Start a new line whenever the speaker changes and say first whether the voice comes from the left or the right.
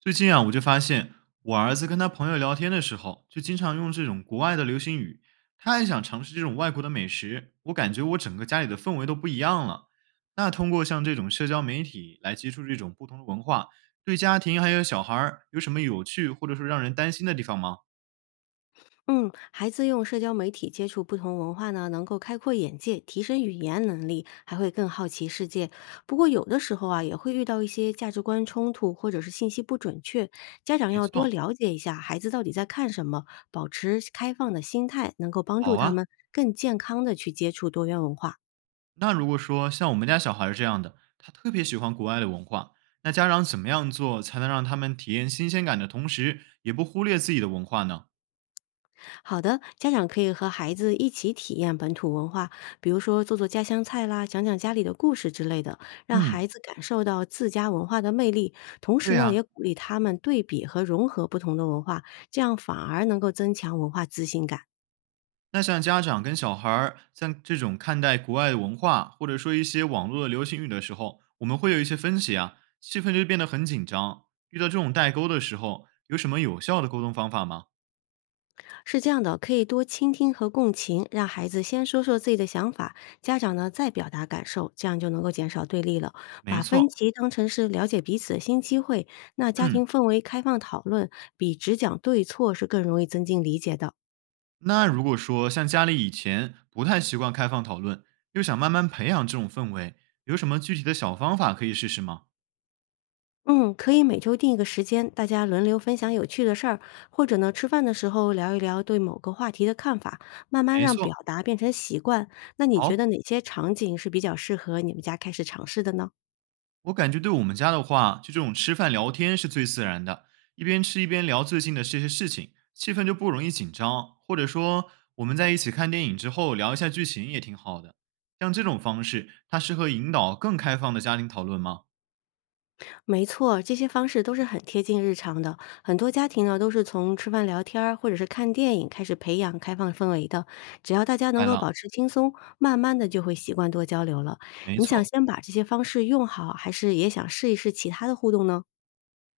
right: 最近啊，我就发现我儿子跟他朋友聊天的时候，就经常用这种国外的流行语，他也想尝试这种外国的美食。我感觉我整个家里的氛围都不一样了。那通过像这种社交媒体来接触这种不同的文化，对家庭还有小孩儿有什么有趣或者说让人担心的地方吗？
left: 嗯，孩子用社交媒体接触不同文化呢，能够开阔眼界，提升语言能力，还会更好奇世界。不过有的时候啊，也会遇到一些价值观冲突或者是信息不准确，家长
right: 没
left: 要多
right: 错，
left: 了解一下孩子到底在看什么，保持开放的心态，能够帮助
right: 好
left: 他
right: 啊。
left: 们更健康的去接触多元文化。
right: 那如果说像我们家小孩儿这样的，他特别喜欢国外的文化，那家长怎么样做才能让他们体验新鲜感的同时，也不忽略自己的文化呢？
left: 好的，家长可以和孩子一起体验本土文化，比如说做做家乡菜啦，讲讲家里的故事之类的，让
right: 嗯，
left: 孩子感受到自家文化的魅力。同时
right: 对
left: 呢，
right: 呀、
left: 也鼓励他们对比和融合不同的文化，这样反而能够增强文化自信感。
right: 那像家长跟小孩儿在这种看待国外的文化，或者说一些网络的流行语的时候，我们会有一些分歧啊，气氛就变得很紧张。遇到这种代沟的时候，有什么有效的沟通方法吗？
left: 是这样的，可以多倾听和共情，让孩子先说说自己的想法，家长呢再表达感受，这样就能够减少对立了。
right: 没
left: 把
right: 错，
left: 分歧当成是了解彼此的新机会，那家
right: 嗯，
left: 庭氛围开放讨论，比只讲对错是更容易增进理解的。
right: 那如果说像家里以前不太习惯开放讨论，又想慢慢培养这种氛围，有什么具体的小方法可以试试吗？
left: 嗯，可以每周定一个时间，大家轮流分享有趣的事儿，或者呢，吃饭的时候聊一聊对某个话题的看法，慢慢
right: 没
left: 让表
right: 错，
left: 达变成习惯。那你觉
right: 好。
left: 得哪些场景是比较适合你们家开始尝试的呢？
right: 我感觉对我们家的话，就这种吃饭聊天是最自然的，一边吃一边聊最近的这些事情，气氛就不容易紧张。或者说，我们在一起看电影之后聊一下剧情也挺好的。像这种方式，它适合引导更开放的家庭讨论吗？
left: 没错，这些方式都是很贴近日常的。很多家庭呢，都是从吃饭聊天儿或者是看电影开始培养开放氛围的。只要大家能
right: 爱
left: 够
right: 了，
left: 保持轻松，慢慢的就会习惯多交流了。
right: 没
left: 你想
right: 错。
left: 先把这些方式用好，还是也想试一试其他的互动呢？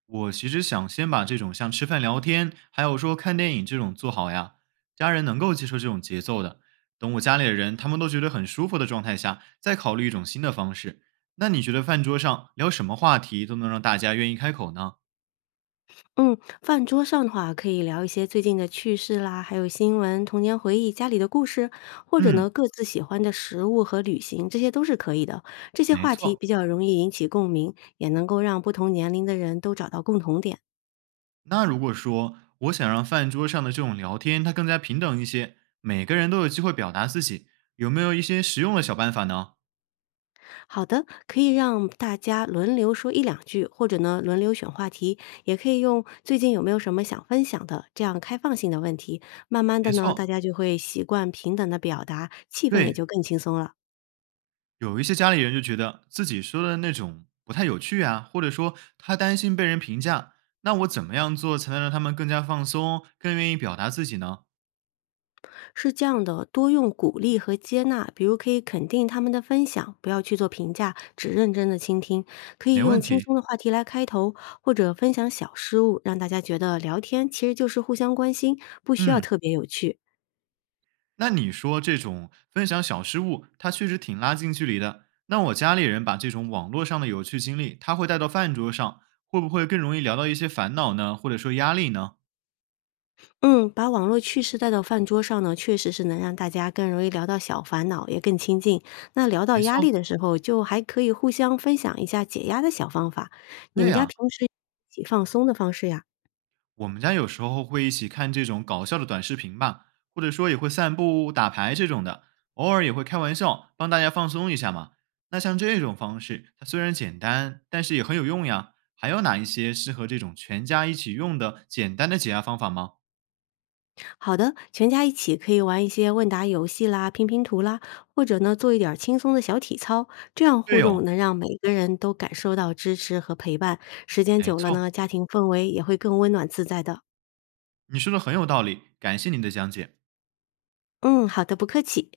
right: 我其实想先把这种像吃饭聊天，还有说看电影这种做好呀，家人能够接受这种节奏的。等我家里的人他们都觉得很舒服的状态下，再考虑一种新的方式。那你觉得饭桌上聊什么话题都能让大家愿意开口呢？
left: 嗯，饭桌上的话，可以聊一些最近的趣事啦，还有新闻、童年回忆、家里的故事，或者
right: 嗯，
left: 呢，各自喜欢的食物和旅行，这些都是可以的。这些
right: 没
left: 话题
right: 错。
left: 比较容易引起共鸣，也能够让不同年龄的人都找到共同点。
right: 那如果说我想让饭桌上的这种聊天它更加平等一些，每个人都有机会表达自己，有没有一些实用的小办法呢？
left: 好的，可以让大家轮流说一两句，或者呢，轮流选话题，也可以用最近有没有什么想分享的这样开放性的问题。慢慢的
right: 没
left: 呢，大
right: 错，
left: 家就会习惯平等的表达，气氛也
right: 对，
left: 就更轻松了。
right: 有一些家里人就觉得自己说的那种不太有趣啊，或者说他担心被人评价，那我怎么样做才能让他们更加放松，更愿意表达自己呢？
left: 是这样的，多用鼓励和接纳，比如可以肯定他们的分享，不要去做评价，只认真的倾听。可以
right: 没
left: 用
right: 问
left: 轻
right: 题，
left: 松的话题来开头，或者分享小失误，让大家觉得聊天其实就是互相关心，不需要
right: 嗯，
left: 特别有趣。
right: 那你说这种分享小失误，它确实挺拉近距离的。那我家里人把这种网络上的有趣经历，他会带到饭桌上，会不会更容易聊到一些烦恼呢，或者说压力呢？
left: 嗯，把网络趣事带到饭桌上呢，确实是能让大家更容易聊到小烦恼，也更亲近。那聊到
right: 没
left: 压力
right: 错，
left: 的时候，就还可以互相分享一下解压的小方法。你
right: 对
left: 们家
right: 呀、
left: 平时一起放松的方式呀？
right: 我们家有时候会一起看这种搞笑的短视频吧，或者说也会散步、打牌这种的，偶尔也会开玩笑，帮大家放松一下嘛。那像这种方式，它虽然简单，但是也很有用呀。还有哪一些适合这种全家一起用的简单的解压方法吗？
left: 好的，全家一起可以玩一些问答游戏啦、拼拼图啦，或者呢做一点儿轻松的小体操，这样互
right: 对哦，
left: 动能让每个人都感受到支持和陪伴。时间
right: 没
left: 久了
right: 错，
left: 呢，家庭氛围也会更温暖自在的。
right: 你说的很有道理，感谢您的讲解。
left: 嗯，好的，不客气。